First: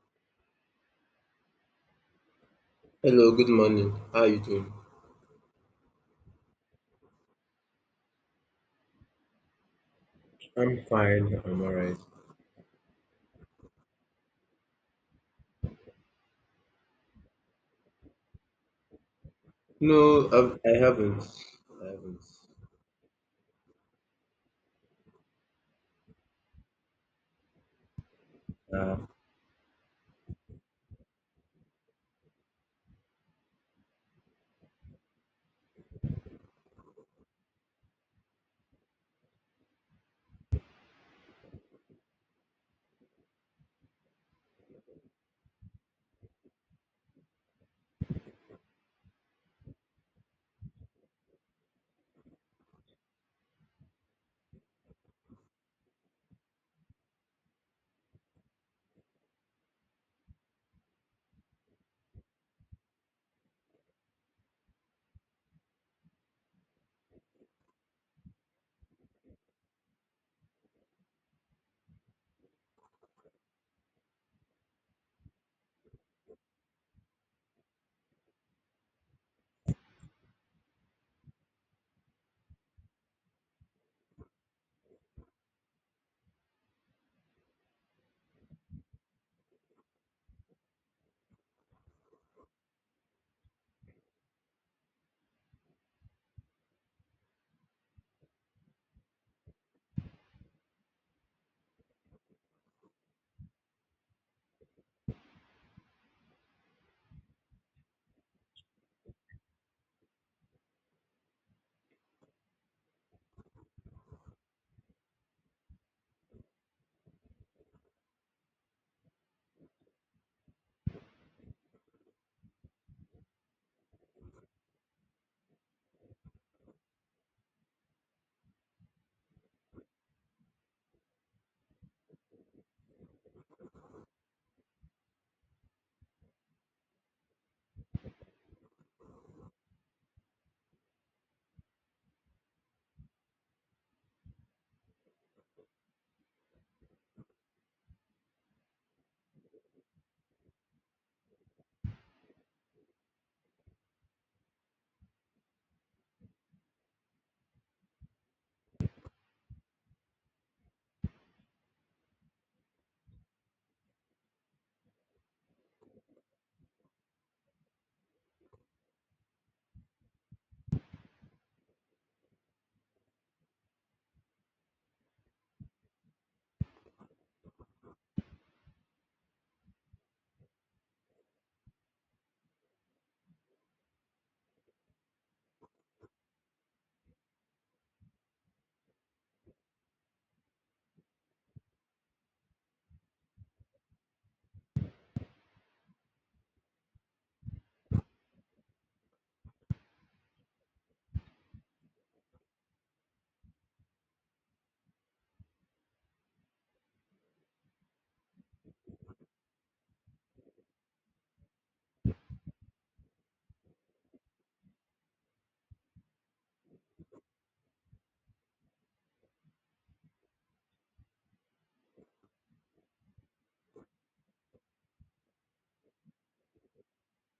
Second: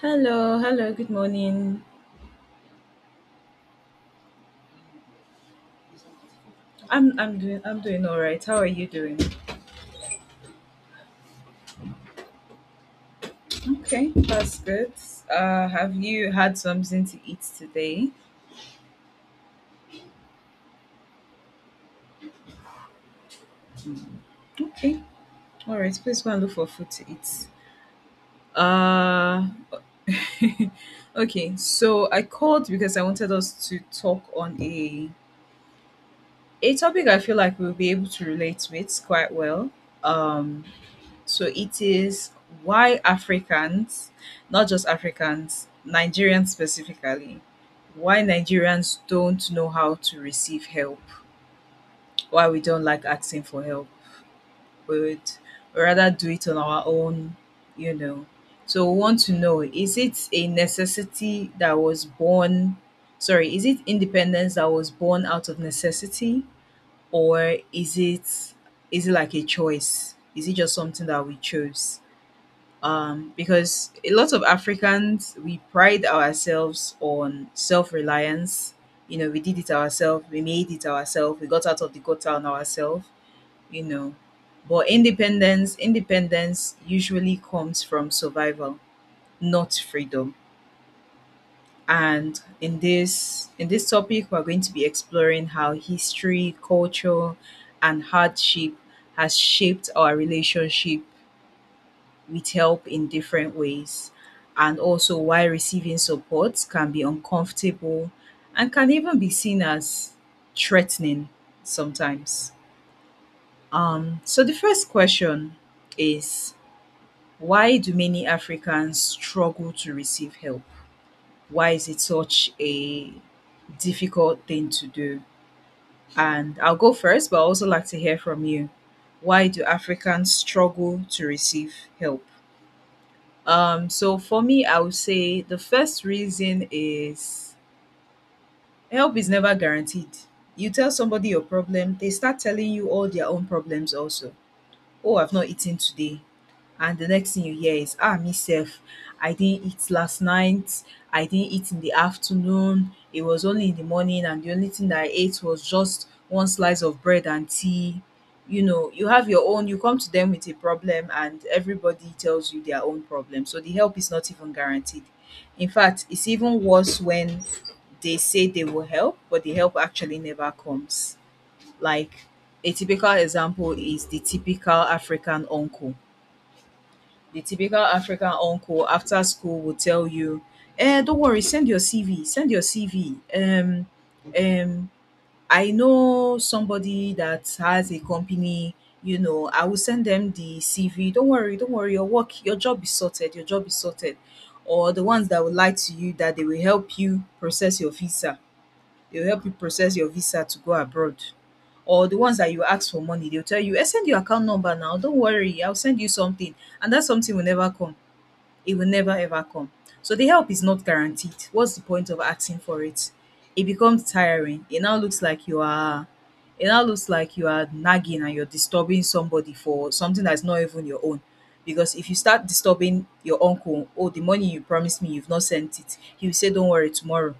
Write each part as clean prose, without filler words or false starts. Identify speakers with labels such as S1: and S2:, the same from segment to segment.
S1: Hello, hello, good morning.
S2: Hello, good morning. How are you doing?
S1: I'm doing all right. How are you doing?
S2: I'm fine. I'm all right.
S1: Okay, that's good. Have you had something to eat today?
S2: No, I haven't. I haven't.
S1: Okay. All right, please go and look for food to eat.
S2: Uh,
S1: Uh Okay, so I called because I wanted us to talk on a topic I feel like we'll be able to relate with quite well. Um So it is why Africans, not just Africans, Nigerians specifically, why Nigerians don't know how to receive help, why we don't like asking for help. We would rather do it on our own, you know. So we want to know is it a necessity that was born, sorry, is it independence that was born out of necessity or is it like a choice? Is it just something that we chose? Because a lot of Africans we pride ourselves on self-reliance. You know, we did it ourselves, we made it ourselves, we got out of the gutter on ourselves. You know, but independence, independence usually comes from survival, not freedom. And in this topic, we're going to be exploring how history, culture, and hardship has shaped our relationship with help in different ways. And also, why receiving support can be uncomfortable and can even be seen as threatening sometimes. The first question is why do many Africans struggle to receive help? Why is it such a difficult thing to do? And I'll go first, but I also like to hear from you. Why do Africans struggle to receive help? So for me, I would say the first reason is help is never guaranteed. You tell somebody your problem, they start telling you all their own problems also. Oh, I've not eaten today, and the next thing you hear is, ah, myself. I didn't eat last night, I didn't eat in the afternoon, it was only in the morning and the only thing that I ate was just one slice of bread and tea. You know, you have your own, you come to them with a problem and everybody tells you their own problem, so the help is not even guaranteed. In fact, it's even worse when they say they will help but the help actually never comes. Like a typical example is the typical African uncle. The typical African uncle after school will tell you, eh, don't worry, send your CV, send your CV. Um, I know somebody that has a company, you know, I will send them the CV. Don't worry, your work, your job is sorted, your job is sorted. Or the ones that will lie to you that they will help you process your visa. They'll help you process your visa to go abroad. Or the ones that you ask for money, they'll tell you, eh, send your account number now. Don't worry, I'll send you something. And that something will never come. It will never ever come. So the help is not guaranteed. What's the point of asking for it? It becomes tiring. It now looks like you are nagging and you're disturbing somebody for something that's not even your own. Because if you start disturbing your uncle, oh, the money you promised me, you've not sent it, he will say, don't worry,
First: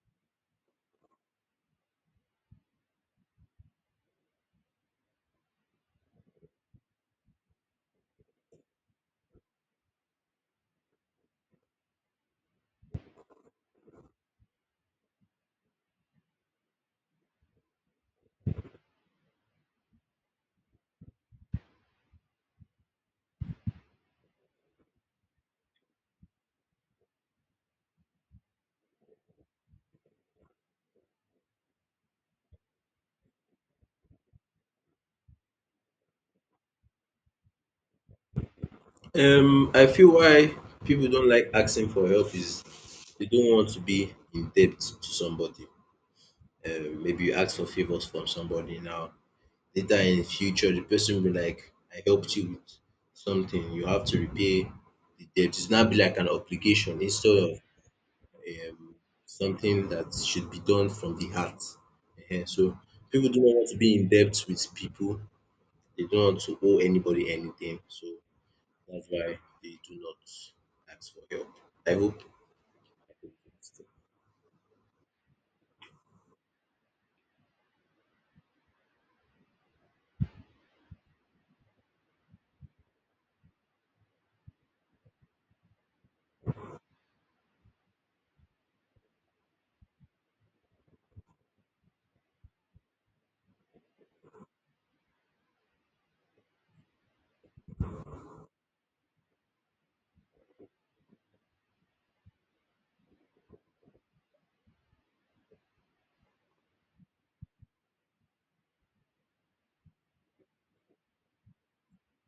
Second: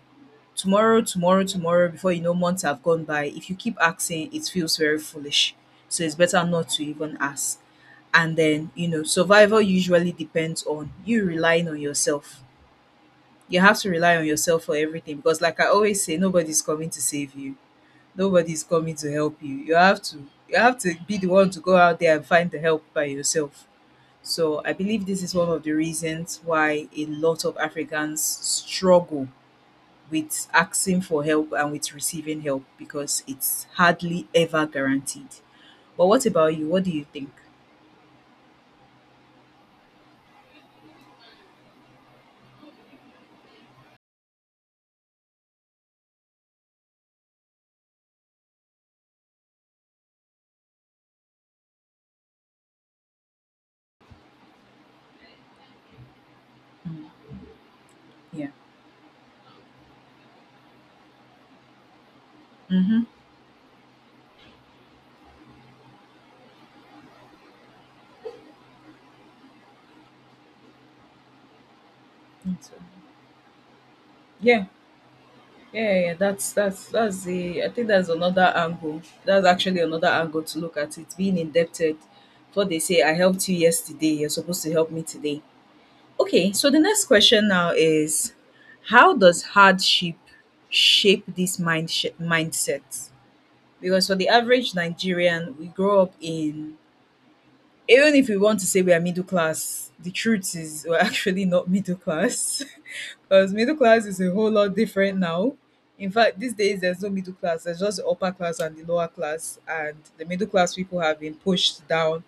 S1: tomorrow, tomorrow, tomorrow, before you know, months have gone by. If you keep asking, it feels very foolish. So it's better not to even ask. And then, you know, survival usually depends on you relying on yourself. You have to rely on yourself for everything because, like I always say, nobody's coming to save you, nobody's coming to help you. You have to. You have to be the one to go out there and find the help by yourself. So I believe this is one of the reasons why a lot of Africans struggle with asking for help and with receiving help because it's hardly ever guaranteed. But what about you? What do you think?
S2: I feel why people don't like asking for help is they don't want to be in debt to somebody. Maybe you ask for favors from somebody now. Later in future, the person will be like, I helped you with something. You have to repay the debt. It's not be like an obligation
S1: Mm,
S2: instead of
S1: yeah.
S2: um, something that should be done from the heart. Ehen, so
S1: Mm-hmm.
S2: people do not want to be in debt with people. They don't want to owe anybody anything. So that's why they do not ask for help. I hope.
S1: Yeah. Yeah, that's the I think that's another angle. That's actually another angle to look at it. Being indebted. What they say, I helped you yesterday, you're supposed to help me today. Okay, so the next question now is how does hardship shape this mindset? Because for the average Nigerian, we grow up in, even if we want to say we are middle class, the truth is we're actually not middle class. Because middle class is a whole lot different now. In fact, these days there's no middle class, there's just the upper class and the lower class, and the middle class people have been pushed down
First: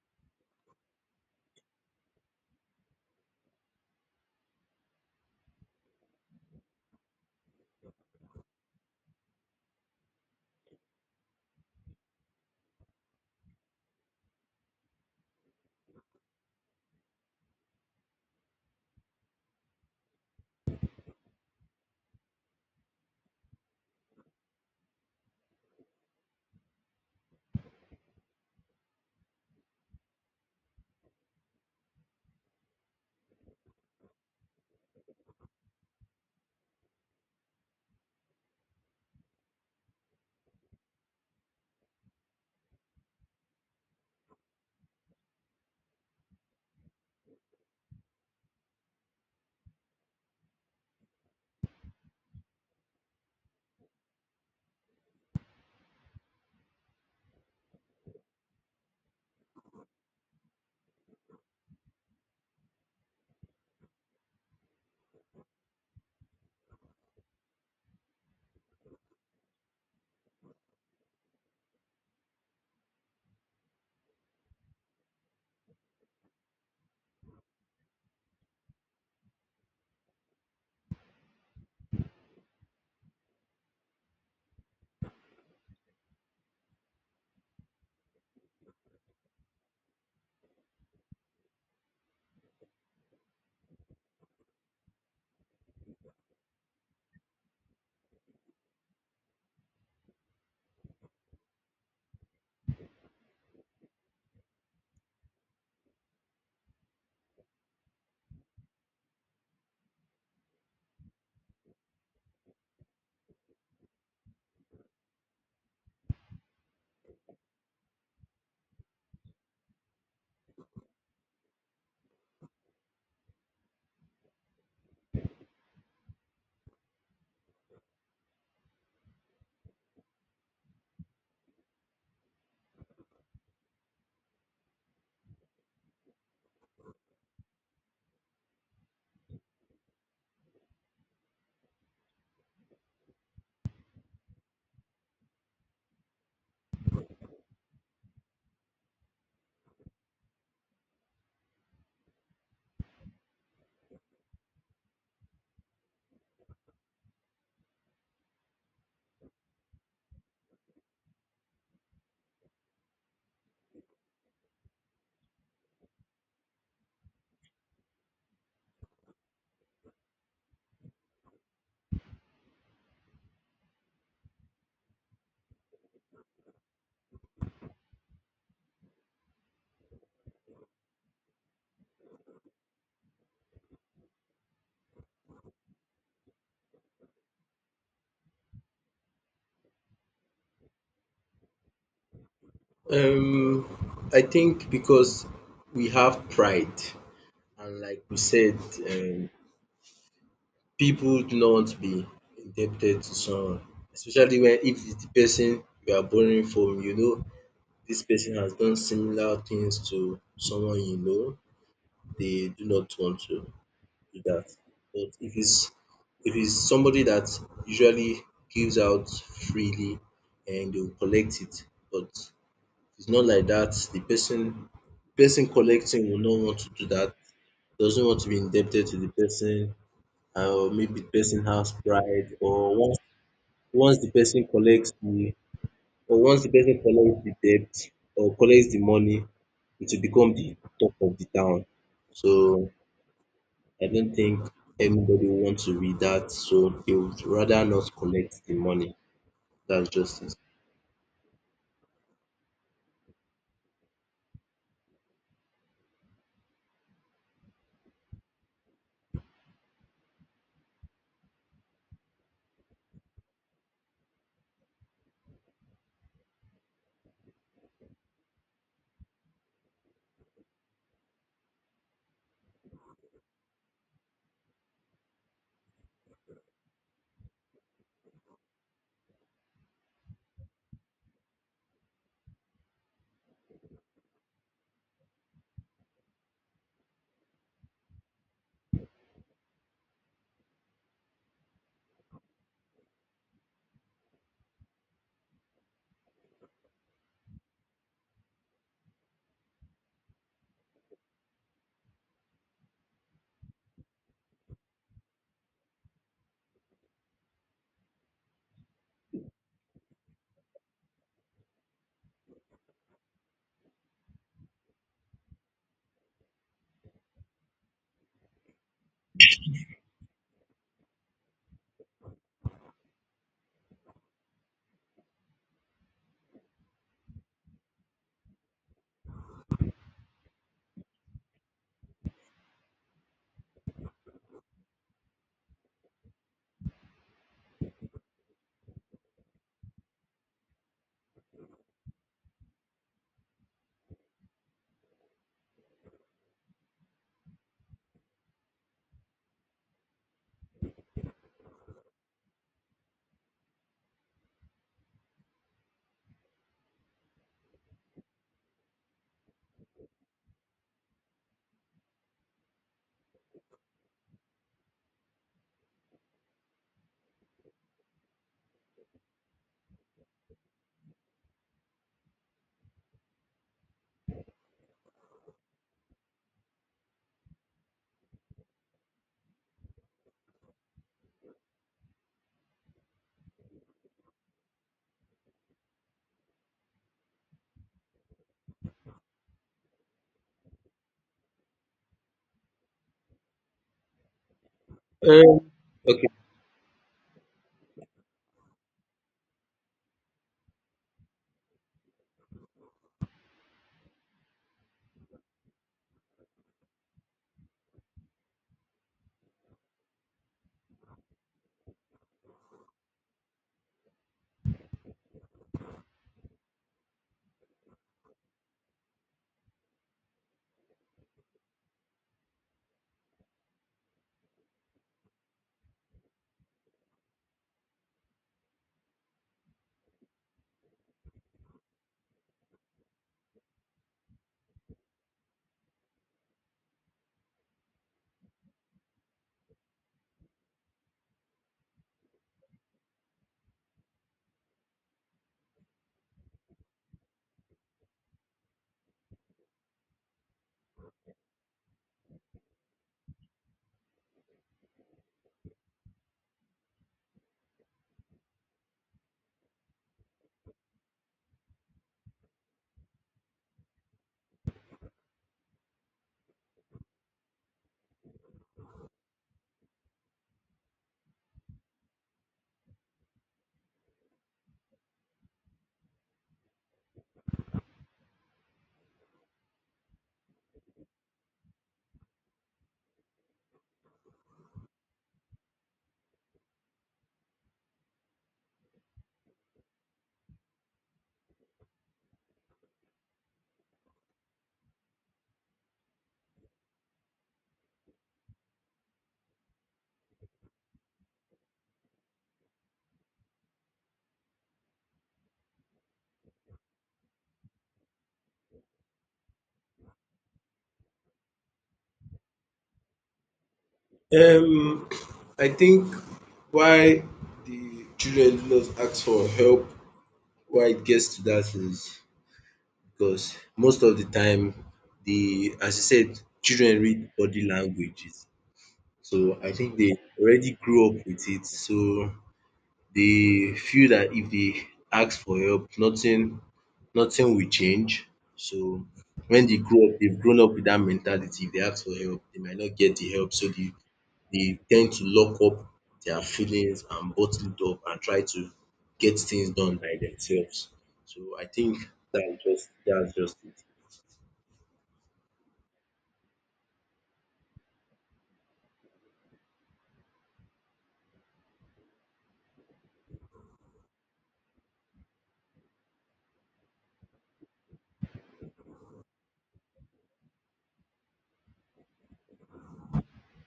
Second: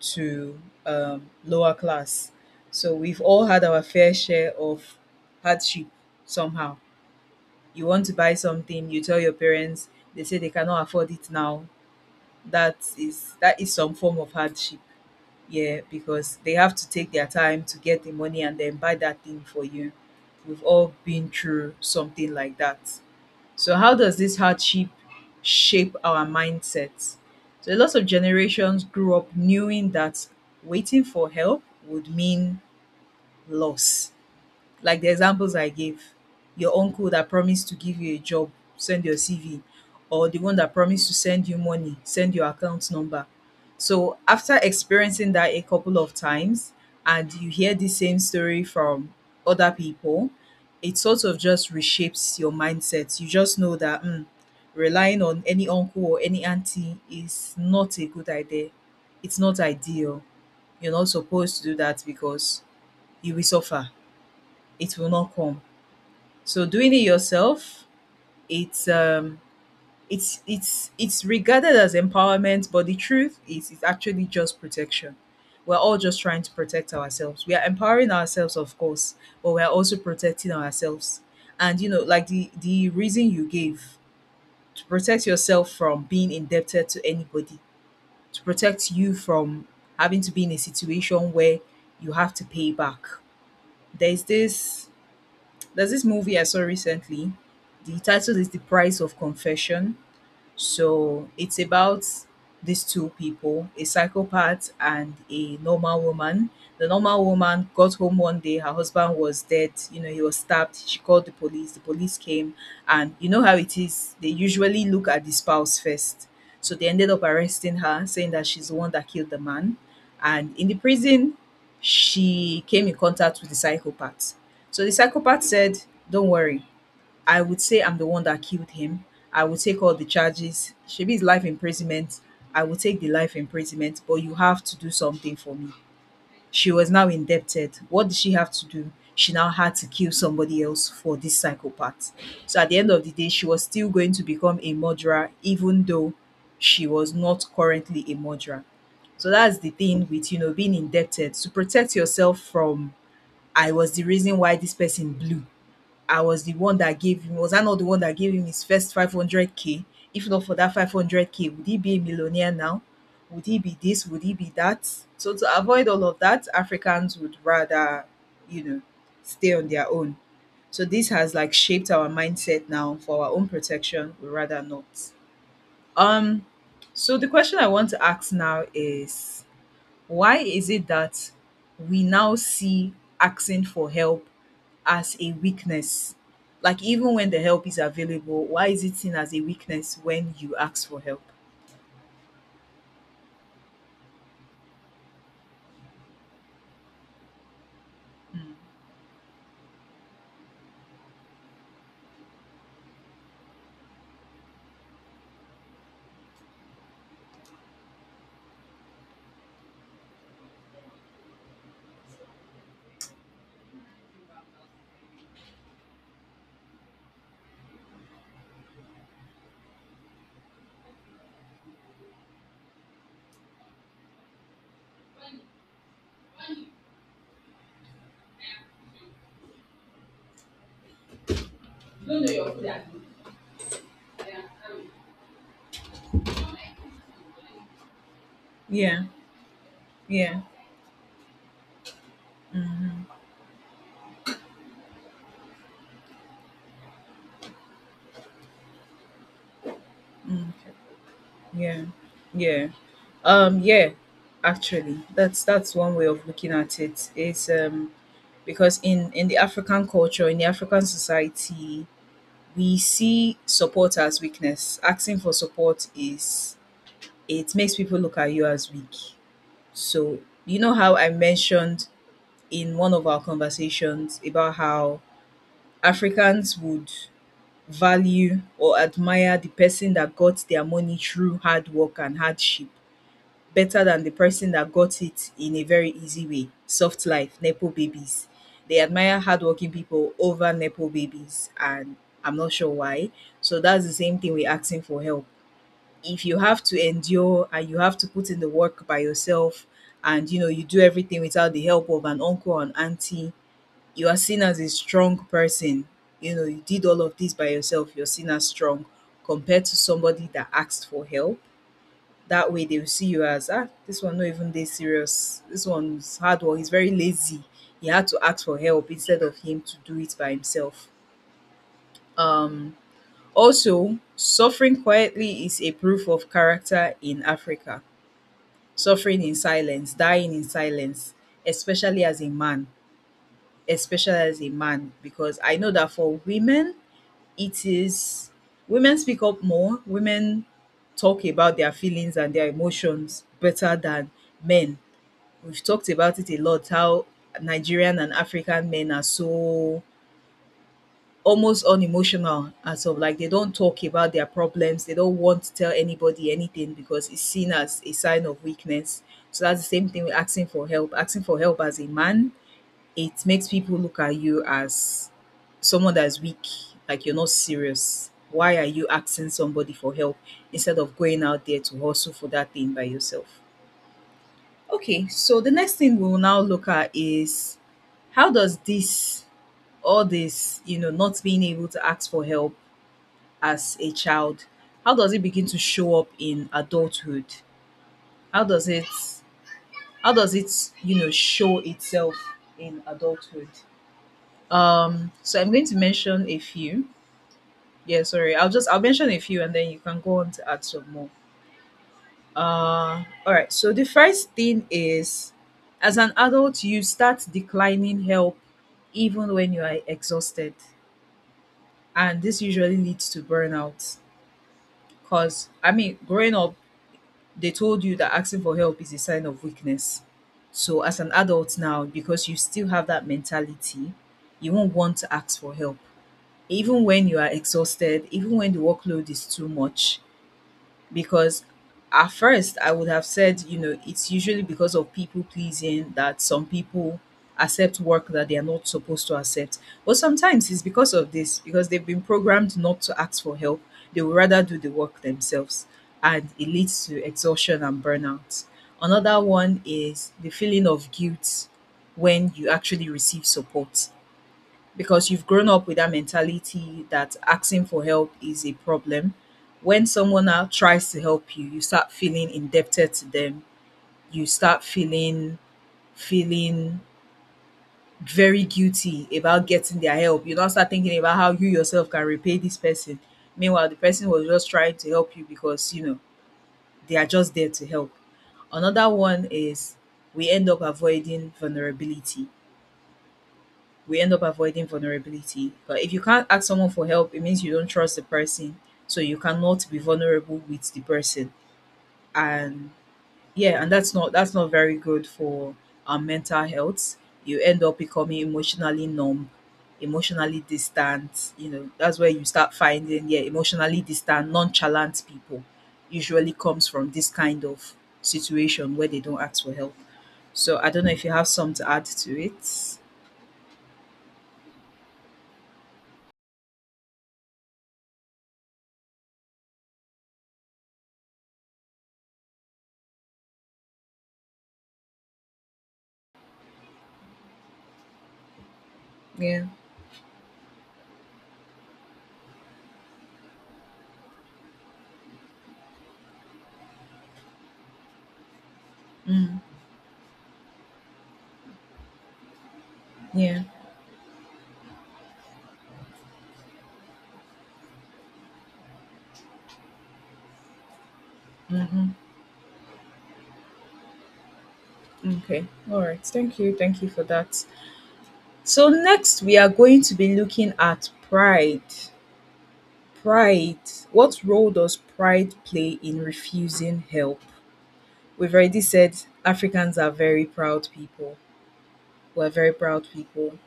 S1: to lower class. So we've all had our fair share of hardship somehow. You want to buy something, you tell your parents, they say they cannot afford it now. That is some form of hardship, yeah, because they have to take their time to get the money and then buy that thing for you. We've all been through something like that. So how does this hardship shape our mindset? So a lot of generations grew up knowing that waiting for help would mean loss. Like the examples I gave, your uncle that promised to give you a job, send your CV, or the one that promised to send you money, send your account number. So after experiencing that a couple of times and you hear the same story from other people, it sort of just reshapes your mindset. You just know that, mm, relying on any uncle or any auntie is not a good idea. It's not ideal. You're not supposed to do that because you will suffer, it will not come. So doing it yourself, it's um it's it's regarded as empowerment, but the truth is it's actually just protection. We're all just trying to protect ourselves. We are empowering ourselves, of course, but we are also protecting ourselves. And you know, like the reason you gave, to protect yourself from being indebted to anybody, to protect you from having to be in a situation where you have to pay back. There's this There's this movie I saw recently. The title is The Price of Confession. So it's about these two people, a psychopath and a normal woman. The normal woman got home one day, her husband was dead, you know, he was stabbed. She called the police came, and you know how it is, they usually look at the spouse first. So they ended up arresting her, saying that she's the one that killed the man. And in the prison, she came in contact with the psychopath. So the psychopath said, don't worry, I would say I'm the one that killed him. I would take all the charges. Shebi is life imprisonment. I will take the life imprisonment, but you have to do something for me. She was now indebted. What did she have to do? She now had to kill somebody else for this psychopath. So at the end of the day, she was still going to become a murderer, even though she was not currently a murderer. So that's the thing with, you know, being indebted, to protect yourself from, I was the reason why this person blew. I was the one that gave him, was I not the one that gave him his first 500k? If not for that 500k, would he be a millionaire now? Would he be this? Would he be that? So to avoid all of that, Africans would rather, you know, stay on their own. So this has like shaped our mindset now for our own protection. We rather not. Um, so the question I want to ask now is why is it that we now see asking for help as a weakness. Like even when the help is available, why is it seen as a weakness when you ask for help?
S2: Um, I think because we have pride, and like we said, um, people do not want to be indebted to someone, especially when if it's the person you are borrowing from, you know, this person has done similar things to someone you know they do not want to do that. But if it's somebody that usually gives out freely and they'll collect it, but it's not like that. The person collecting will not want to do that, doesn't want to be indebted to the person, or maybe the person has pride, or once the person collects the or once the person collects the debt or collects the
S1: Yeah,
S2: money, it will become
S1: yeah,
S2: the talk of the town. So I don't think anybody wants to read that, so they would rather not collect the money. That's just it.
S1: yeah, yeah. Yeah. Actually, that's one way of looking at it. Is Because in the African culture, in the African society, we see support as weakness. Asking for support, is it makes people look at you as weak. So you know how I mentioned in one of our conversations about how Africans would value or admire the person that got their money through hard work and hardship better than the person that got it in a very easy way. Soft life, Nepo babies. They admire hardworking people over Nepo babies, and I'm not sure why. So that's the same thing with asking for help. If you have to endure and you have to put in the work by yourself, and you know, you do everything without the help of an uncle and auntie, you are seen as a strong person. You know, you did all of this by yourself, you're seen as strong compared to somebody that asked for help. That way they will see you as ah, this one not even this serious. This one's hard work, he's very lazy. He had to ask for help instead of him to do it by himself. Um also, suffering quietly is a proof of character in Africa. Suffering in silence, dying in silence, especially as a man, especially as a man, because I know that for women, it is women speak up more, women talk about their feelings and their emotions better than men. We've talked about it a lot how Nigerian and African men are so almost unemotional as of like they don't talk about their problems, they don't want to tell anybody anything because it's seen as a sign of weakness. So that's the same thing with asking for help. Asking for help as a man it makes people look at you as someone that's weak, like you're not serious. Why are you asking somebody for help instead of going out there to hustle for that thing by yourself? Okay, so the next thing we will now look at is how does this, all this, you know, not being able to ask for help as a child, how does it begin to show up in adulthood? How does it, how does it, you know, show itself in adulthood? So
S2: Um,
S1: I'm going to mention a few. Yeah, sorry. I'll mention a few and then you can go on to add some more. All right. So the first thing is, as an adult, you start declining help even when you are exhausted, and this usually leads to burnout. Cause I mean, growing up, they told you that asking for help is a sign of weakness. So as an adult now, because you still have that mentality, you won't want to ask for help even when you are exhausted, even when the workload is too much. Because at first, I would have said, you know, it's usually because of people pleasing that some people accept work that they are not supposed to accept. But sometimes it's because of this, because they've been programmed not to ask for help. They would rather do the work themselves, and it leads to exhaustion and burnout. Another one is the feeling of guilt when you actually receive support because you've grown up with that mentality that asking for help is a problem. When someone now tries to help you, you start feeling indebted to them. You start feeling very guilty about getting their help. You now start thinking about how you yourself can repay this person. Meanwhile, the person was just trying to help you because you know they are just there to help. Another one is we end up avoiding vulnerability we end up avoiding vulnerability. But if you can't ask someone for help, it means you don't trust the person. So you cannot be vulnerable with the person. And yeah, and that's not very good for our mental health. You end up becoming emotionally numb, emotionally distant. You know, that's where you start finding, yeah, emotionally distant, nonchalant people usually comes from this kind of situation where they don't ask for help. So I don't know if you have some to add to it.
S2: Okay. I think why the children do not ask for help why it gets to that is because most of the time the as you said children read body languages so
S1: Yeah.
S2: I think they already grew up with it so they feel that if they ask for help nothing will change. So
S1: Mm.
S2: when they grow up, they've grown up with that mentality. If they ask for help, they might not get the help.
S1: Yeah.
S2: So they tend to lock up their feelings and bottle it up and try to get things done by themselves. So I think that's just it.
S1: Okay. All right. Thank you. Thank you for that. So next we are going to be looking at pride. Pride. What role does pride play in refusing help? We've already said Africans are very proud people. We're very proud people.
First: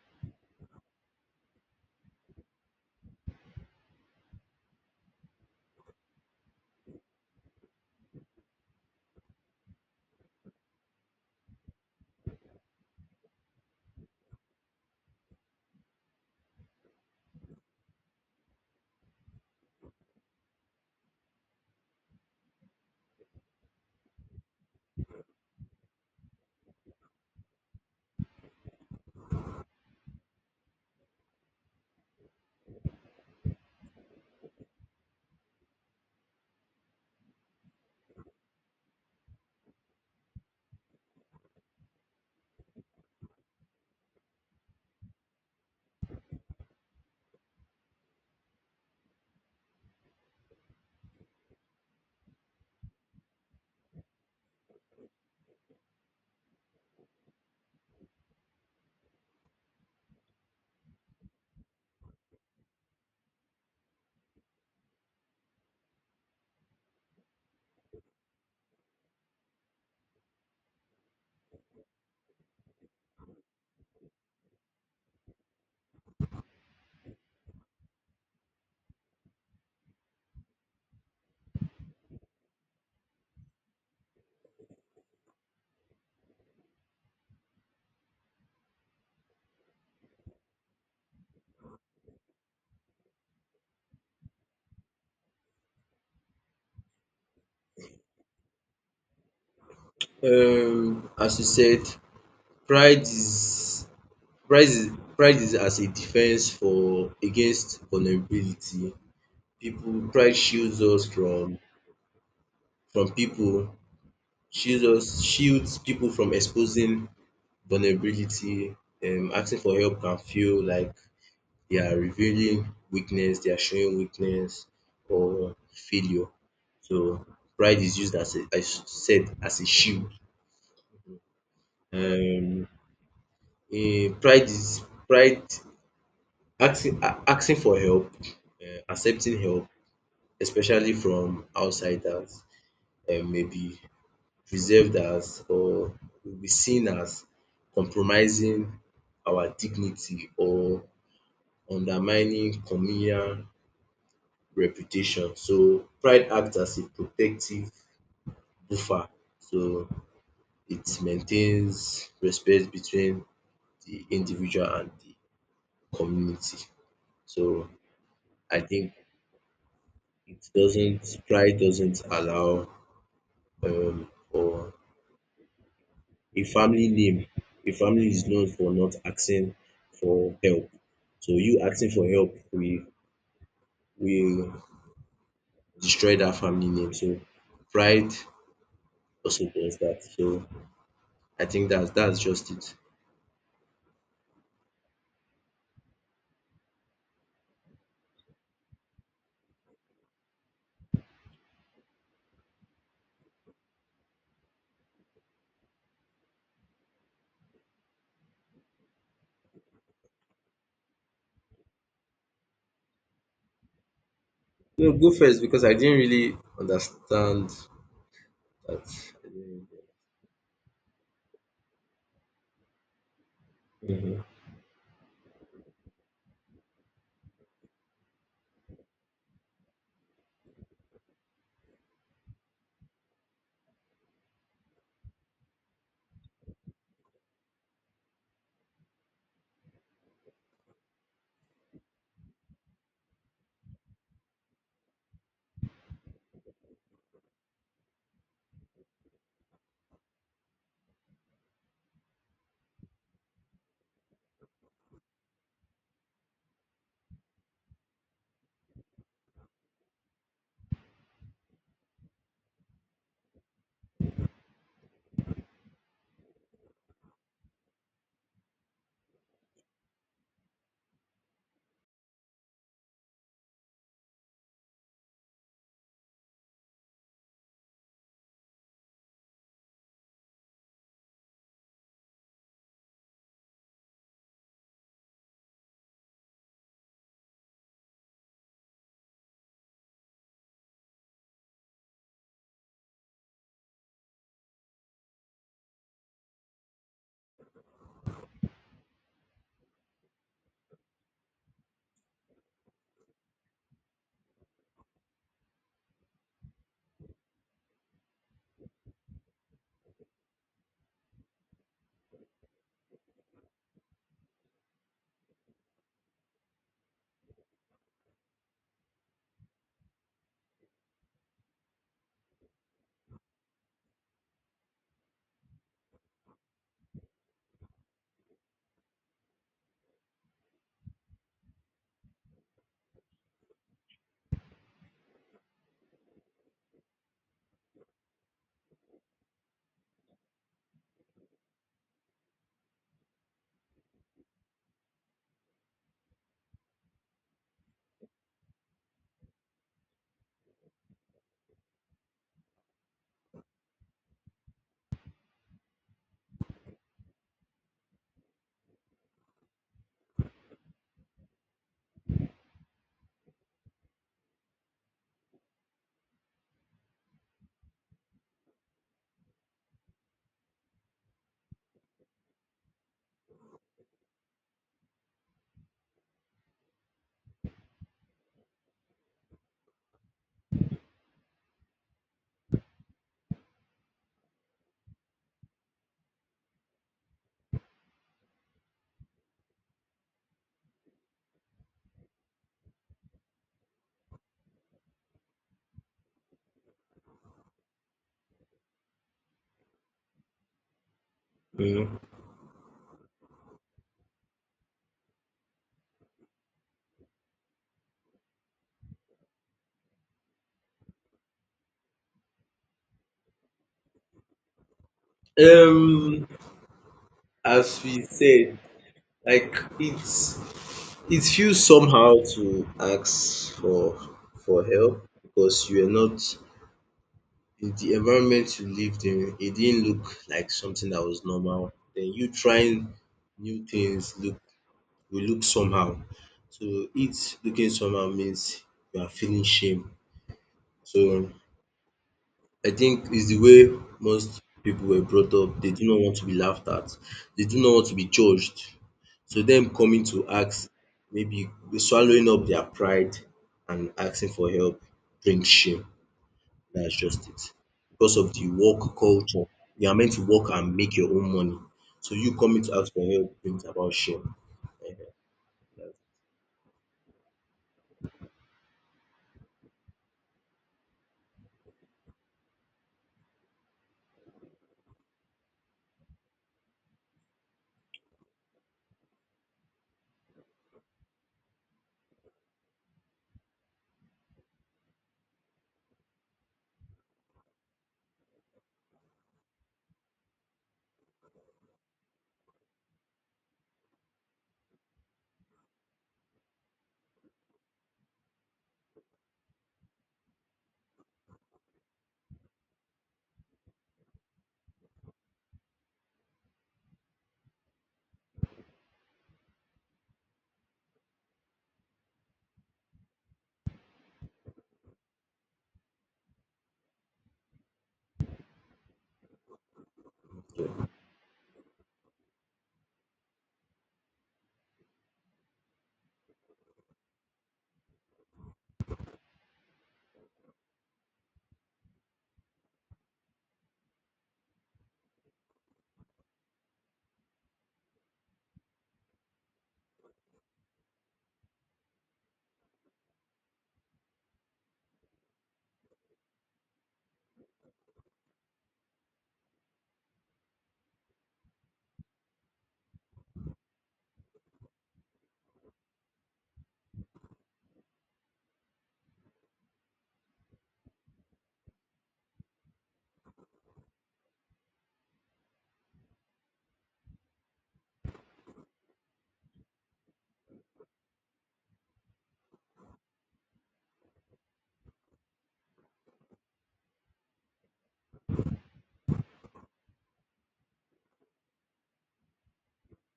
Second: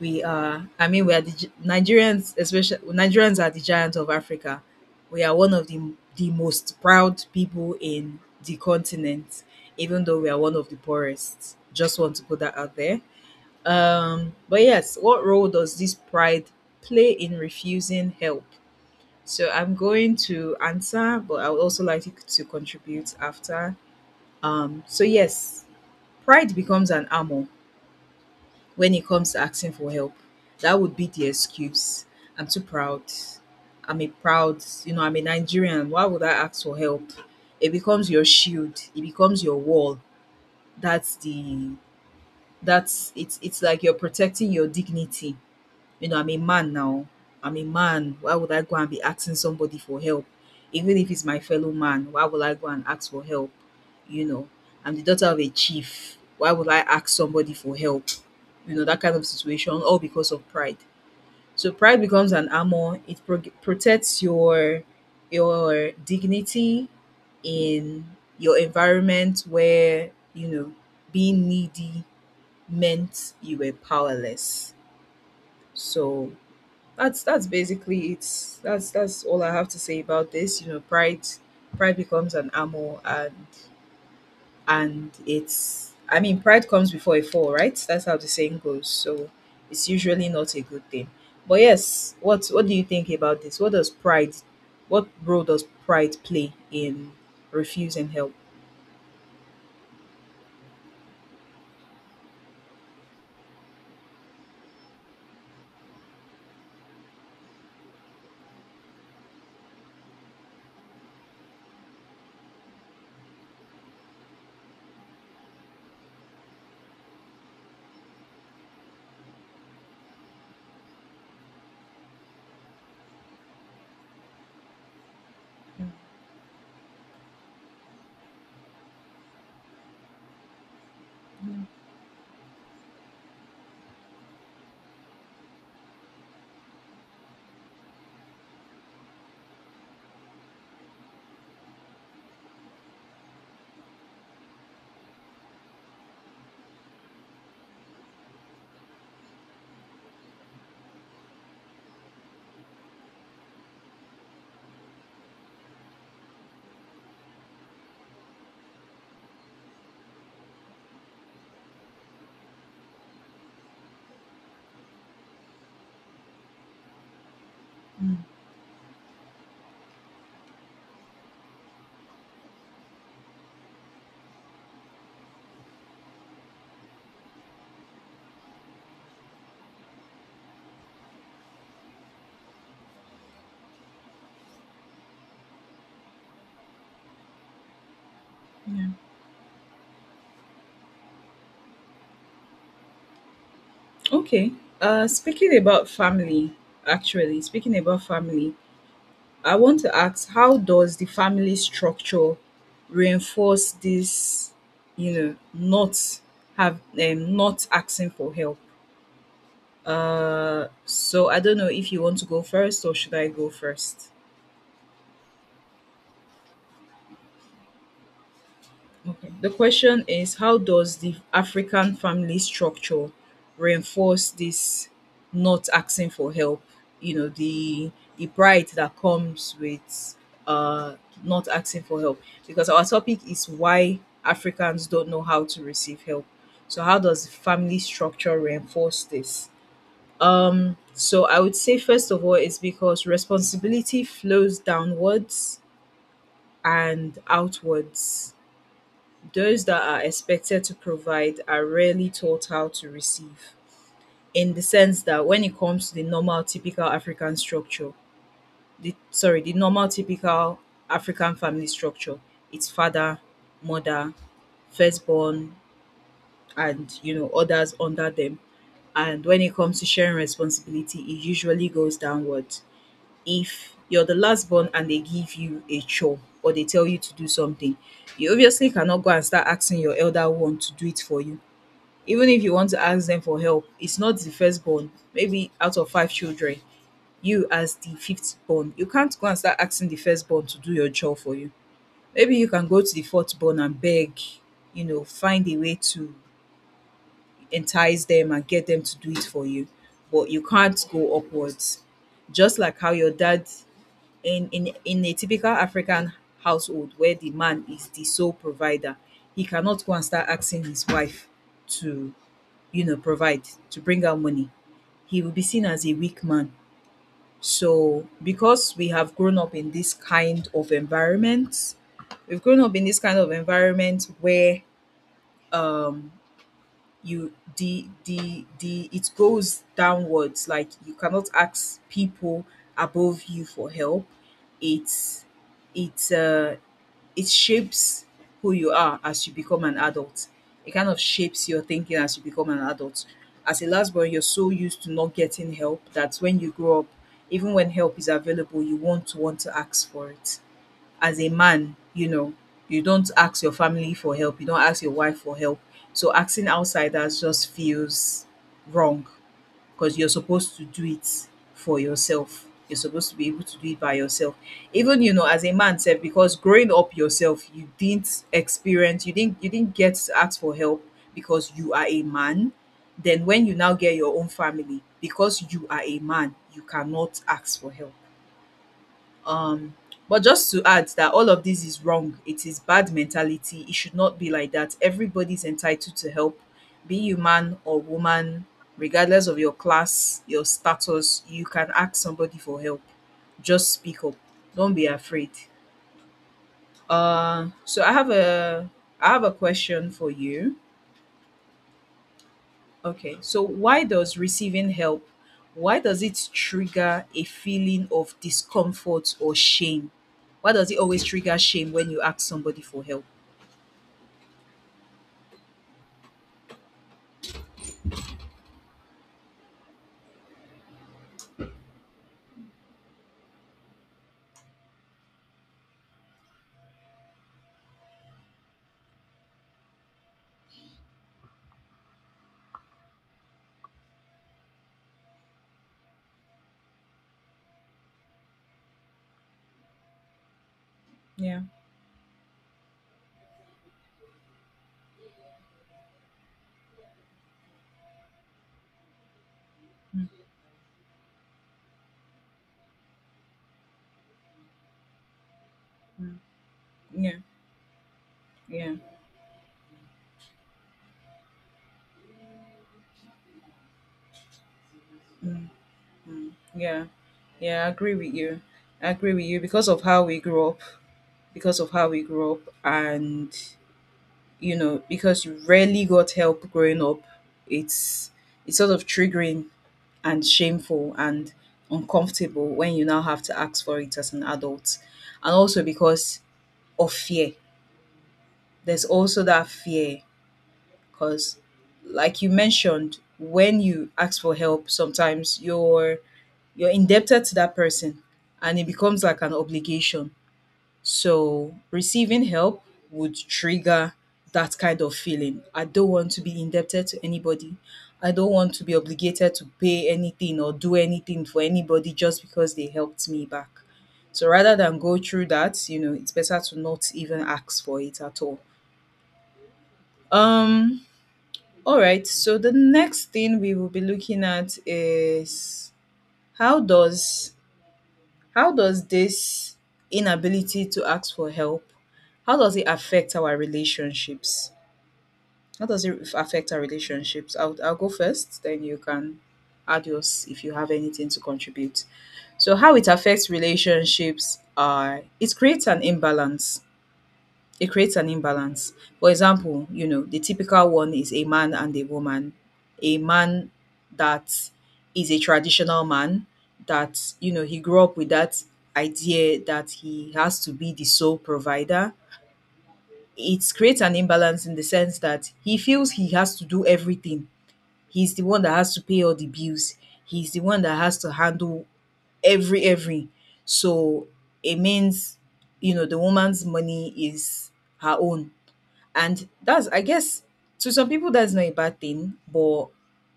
S1: We are I mean we are the gi- Nigerians especially Nigerians are the giants of Africa. We are one of the most proud people in the continent even though we are one of the poorest. Just want to put that out there. But yes, what role does this pride play in refusing help? So I'm going to answer, but I would also like you to contribute after. So yes, pride becomes an armor when it comes to asking for help. That would be the excuse. I'm too proud. I'm a proud, you know, I'm a Nigerian. Why would I ask for help? It becomes your shield. It becomes your wall. That's the that's it's like you're protecting your dignity. You know, I'm a man now. I'm a man. Why would I go and be asking somebody for help? Even if it's my fellow man, why would I go and ask for help? You know, I'm the daughter of a chief. Why would I ask somebody for help? You know, that kind of situation, all because of pride. So pride becomes an armor. It pro- protects your dignity in your environment where you know being needy meant you were powerless. So that's basically it. That's all I have to say about this. You know, pride becomes an armor and it's I mean pride comes before a fall, right? That's how the saying goes. So it's usually not a good thing. But yes, what do you think about this? What does pride what role does pride play in refusing help?
S2: As you said, pride is pride is pride is as a defense for against vulnerability. People pride shields us from people shields people from exposing vulnerability. Asking for help can feel like they are revealing weakness, they are showing weakness or failure. So pride is used as a, I said as a shield.
S1: Mm,
S2: Um, pride asking asking for help, accepting help, especially from outsiders, maybe perceived as or will be seen as compromising our dignity or undermining communal reputation. So pride acts as a protective buffer. So it maintains respect between the individual and the community. So
S1: mm,
S2: I think it doesn't pride doesn't allow for a family name, a family is known for not asking for help. So you asking for help will will destroy that family name. So pride
S1: yeah.
S2: also does that. So I think that's just it.
S1: Okay. Speaking about family, actually, speaking about family, I want to ask, how does the family structure reinforce this, you know, not have not asking for help? So I don't know if you want to go first or should I go first?
S2: No, go first because I didn't really understand that.
S1: Okay. The question is how does the African family structure
S2: Mhm,
S1: reinforce this not asking for help? You know, the pride that comes with uh not asking for help. Because our topic is why Africans don't know how to receive help. So how does family structure reinforce this? So I would say first of all it's because responsibility flows downwards and outwards those that are expected to provide are rarely taught how to receive, in the sense that when it comes to the normal, typical African structure, the sorry, the normal, typical African family structure, it's father, mother, firstborn, and you know others under them. And when it comes to sharing responsibility, it usually goes downwards. If you're the last born and they give you a chore or they tell you to do something, you obviously cannot go and start asking your elder one to do it for you. Even if you want to ask them for help, it's not the firstborn. Maybe out of five children, you as the fifth born, you can't go and start asking the firstborn to do your job for you. Maybe you can go to the fourth born and beg, you know, find a way to entice them and get them to do it for you. But you can't go upwards. Just like how your dad in a typical African household where the man is the sole provider, he cannot go and start asking his wife to you know, provide, to bring out money, he will be seen as a weak man. So, because we have grown up in this kind of environment, we've grown up in this kind of environment where um you the it goes downwards like you cannot ask people above you for help it's it's it shapes who you are as you become an adult. It kind of shapes your thinking as you become an adult. As a last born, you're so used to not getting help that when you grow up, even when help is available, you won't want to ask for it. As a man, you know, you don't ask your family for help, you don't ask your wife for help. So asking outsiders just feels wrong because you're supposed to do it for yourself. You're supposed to be able to do it by yourself. Even you know, as a man said, because growing up yourself, you didn't experience, you didn't get to ask for help because you are a man. Then when you now get your own family, because you are a man, you cannot ask for help um but just to add that all of this is wrong. It is bad mentality. It should not be like dat. Everybody's entitled to help, be you man or woman, regardless of your class your status you can ask somebody for help. Just speak up, don't be afraid. So I have a question for you.
S2: mhm.
S1: Okay, so why does receiving help why does it trigger a feeling of discomfort or shame? Why does it always trigger shame when you ask somebody for help?
S2: Um as we said, like it's it feels somehow to ask for help because you are not the the environment you lived in, it didn't look like something that was normal. Then you trying new things look will look somehow. So it looking somehow means you are feeling shame. So
S1: Yeah.
S2: I think it's the way most people were brought up. They do not want to be laughed at. They do not want to be judged. So them coming
S1: Mm.
S2: to ask, maybe swallowing up their pride and asking for help brings shame.
S1: Mm.
S2: That's
S1: Yeah.
S2: just it. Because of the
S1: Yeah.
S2: work culture, you are meant to work and make your own money. So you coming to ask for help brings about shame. Eh,
S1: Mm.
S2: that's
S1: Mm. Yeah. Yeah, I agree with you. I agree with you because of how we grew up, because of how we grew up and you know, because you rarely got help growing up, it's it's sort of triggering and shameful and uncomfortable when you now have to ask for it as an adult. And also because of fear. There's also that fear because, like you mentioned, when you ask for help, sometimes you're indebted to that person, and it becomes like an obligation. So receiving help would trigger that kind of feeling. I don't want to be indebted to anybody. I don't want to be obligated to pay anything or do anything for anybody just because they helped me back. So rather than go through that, you know, it's better to not even ask for it at all. Um
S2: it.
S1: all right, so the next thing we will be looking at is how does How does this inability to ask for help, how does it affect our relationships? How does it affect our relationships? I'll go first, then you can add yours if you have anything to contribute. So, how it affects relationships are it creates an imbalance it creates an imbalance. For example, you know, the typical one is a man and a woman. A man that is a traditional man, that, you know, he grew up with that idea that he has to be the sole provider. It creates an imbalance in the sense that he feels he has to do everything. He's the one that has to pay all the bills. He's the one that has to handle every. So it means, you know, the woman's money is her own and that's, I guess, to some people, that's not a bad thing, but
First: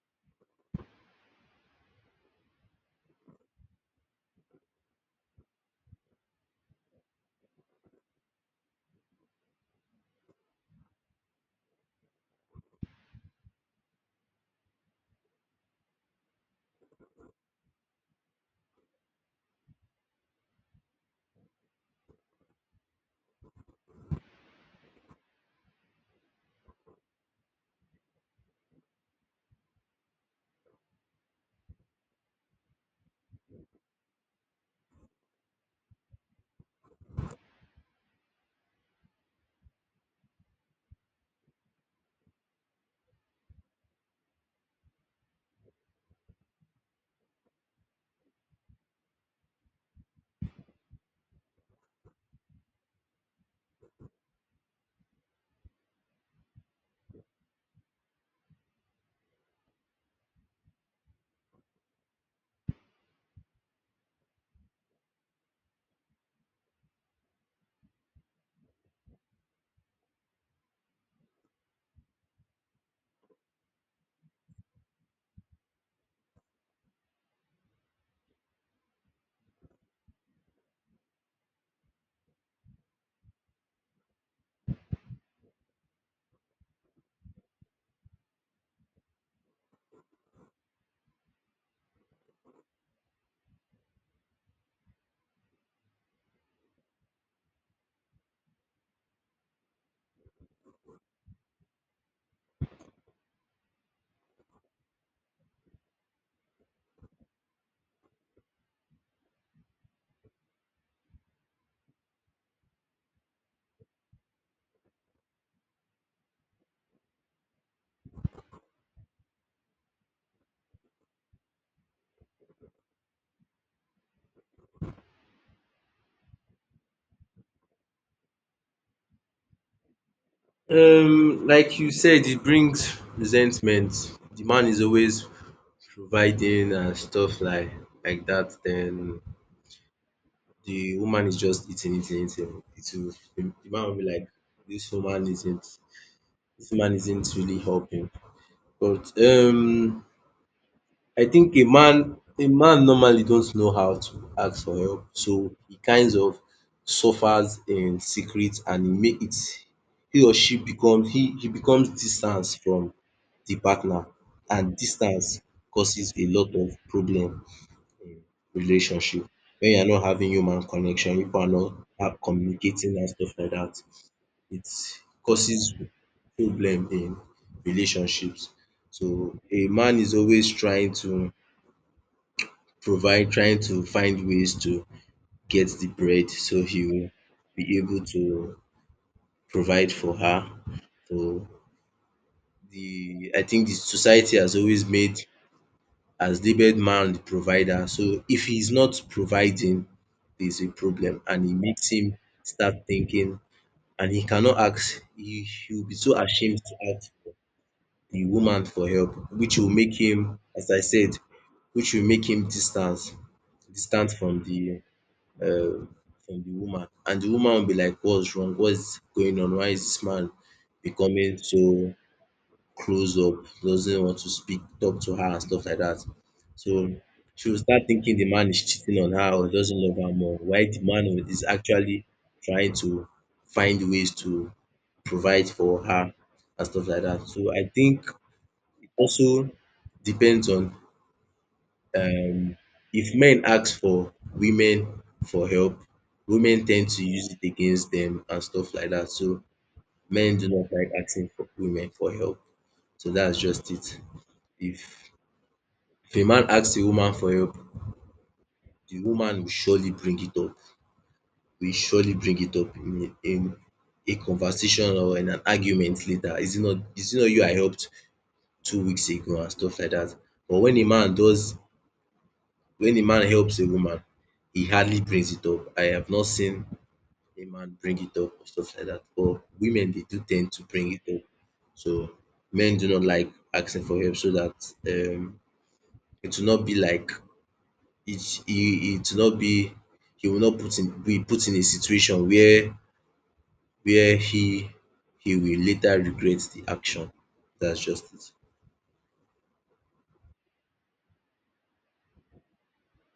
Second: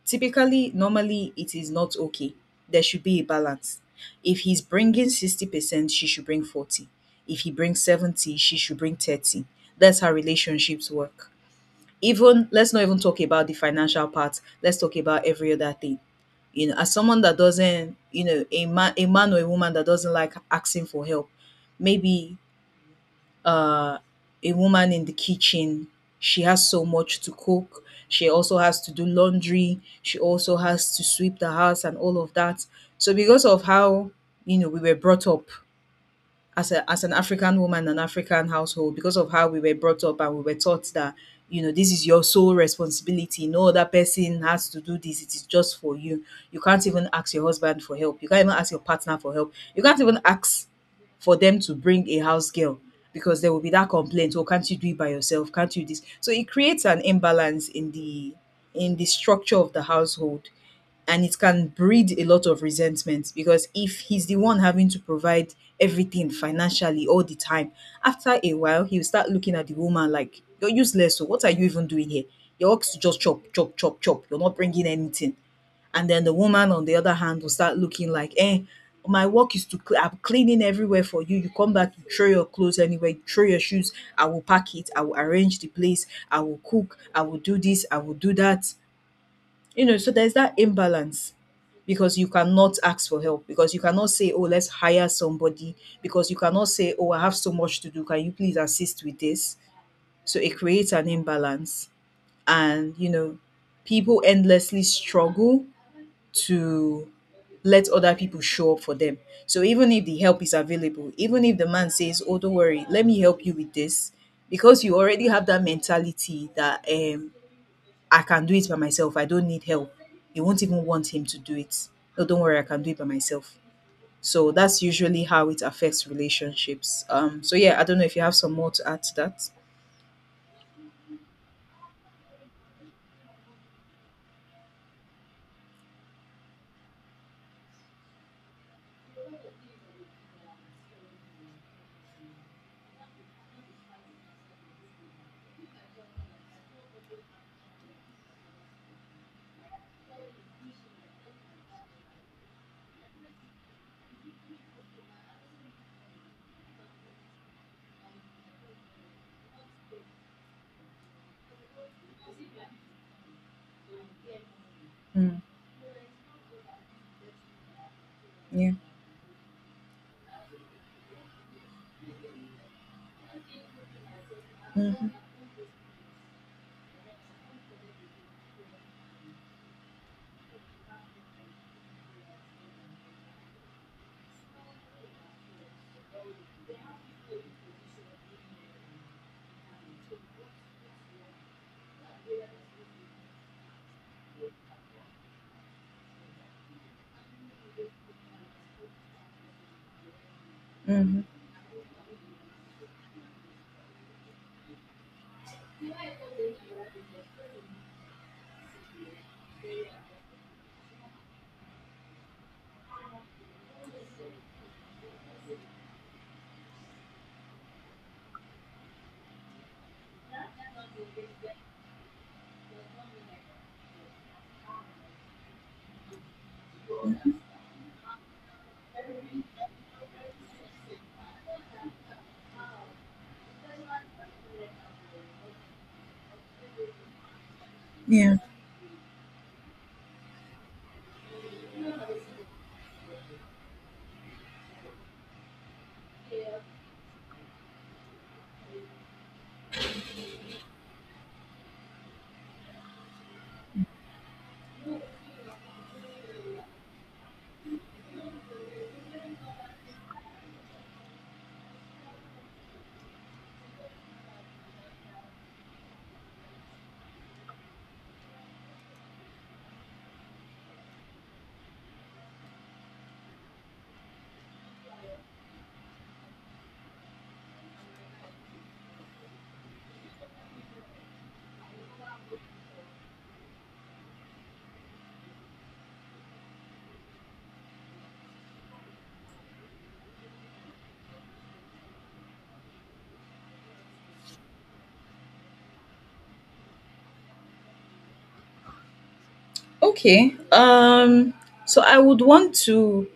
S1: typically, normally, it is not okay. There should be a balance. If he's bringing 60%, she should bring 40. If he brings 70, she should bring 30. That's how relationships work. Even, let's not even talk about the financial part. Let's talk about every other thing. You know, as someone that doesn't, you know, a man or a woman that doesn't like asking for help, maybe uh, a woman in the kitchen. She has so much to cook. She also has to do laundry. She also has to sweep the house and all of that. So because of how, you know, we were brought up, as a as an African woman, an African household, because of how we were brought up and we were taught that, you know, this is your sole responsibility. No other person has to do this. It is just for you. You can't even ask your husband for help. You can't even ask your partner for help. You can't even ask for them to bring a house girl because there will be that complaint. Oh, can't you do it by yourself? Can't you this? So it creates an imbalance in the structure of the household and it can breed a lot of resentment because if he's the one having to provide everything financially all the time, after a while he'll start looking at the woman like you're useless. So what are you even doing here? Your ox to just chop, chop, chop, chop. You're not bringing anything. And then the woman, on the other hand, will start looking like, eh, my work is to, I'm cleaning everywhere for you. You come back, you throw your clothes anywhere, you throw your shoes. I will pack it. I will arrange the place. I will cook. I will do this. I will do that. You know, so there's that imbalance because you cannot ask for help, because you cannot say, oh, let's hire somebody, because you cannot say, oh, I have so much to do. Can you please assist with this? So it creates an imbalance. And, you know, people endlessly struggle to let other people show up for them. So even if the help is available, even if the man says, oh, don't worry, let me help you with this, because you already have that mentality that I can do it by myself. I don't need help. You won't even want him to do it. No, don't worry, I can do it by myself. So that's usually how it affects relationships. So yeah, I don't know if you have some more to add to that.
S2: Like you said, it brings resentment. The man is always providing and stuff like that. Then the woman is just eating, eating, eating. It will, the man will be like, this woman isn't, this man isn't really helping. But I think a man normally don't know how to ask for help, so he kinds of suffers in secret and he make it he or she become he becomes distance from the partner and
S1: Mm,
S2: distance causes a lot of problem in
S1: yeah.
S2: relationship. When you are not having human connection, people are not communicating and stuff like that, it
S1: Mm-hmm,
S2: causes problem in relationships. So a man is always trying to provide trying to find ways to get the bread so he will be able to provide for her. So the I think the society has always made has labeled man the provider. So if he's not providing, there's a
S1: mm-hmm,
S2: problem and it makes him start thinking and he cannot ask he will be so ashamed to ask the woman for help, which will make him, as I said, which will make him distance distant um from the woman and the woman will be like what's wrong, what's going on, why is this man becoming so close up, doesn't want to speak, talk to her and stuff like that. So she will start thinking the man is cheating on her or doesn't love her more, while the man is actually trying to find ways to provide for her and stuff like that. So I think
S1: yeah.
S2: it also depends on um if men ask for women for help, women ten d to use it against them and stuff like that. So men do not like asking for women for help. So that's just it. If if a man asks a woman for help, the woman will surely bring it up, will surely bring it up in a conversation or in an argument later. Is it not you I helped 2 weeks ago and stuff like that. But when a man does when a man helps a woman, he hardly brings it up. I have not seen a man bring it up or stuff like that. But women they do tend to bring it up. So men do not like asking for help so that um it will not be like it will not be he will not put in be put in a situation where where he will later regret the action. That's just it.
S1: Okay. So I would want to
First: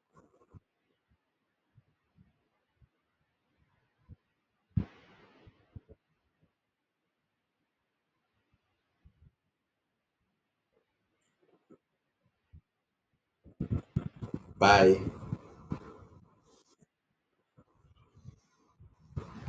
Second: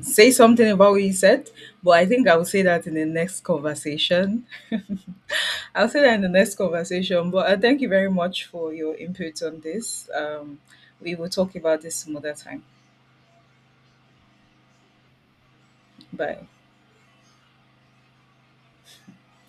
S1: say something about what you said, but I think I will say that in the next conversation. I'll say that in the next conversation, but thank you very much for your input on this. We will talk about this some other time.
S2: Bye.
S1: Bye.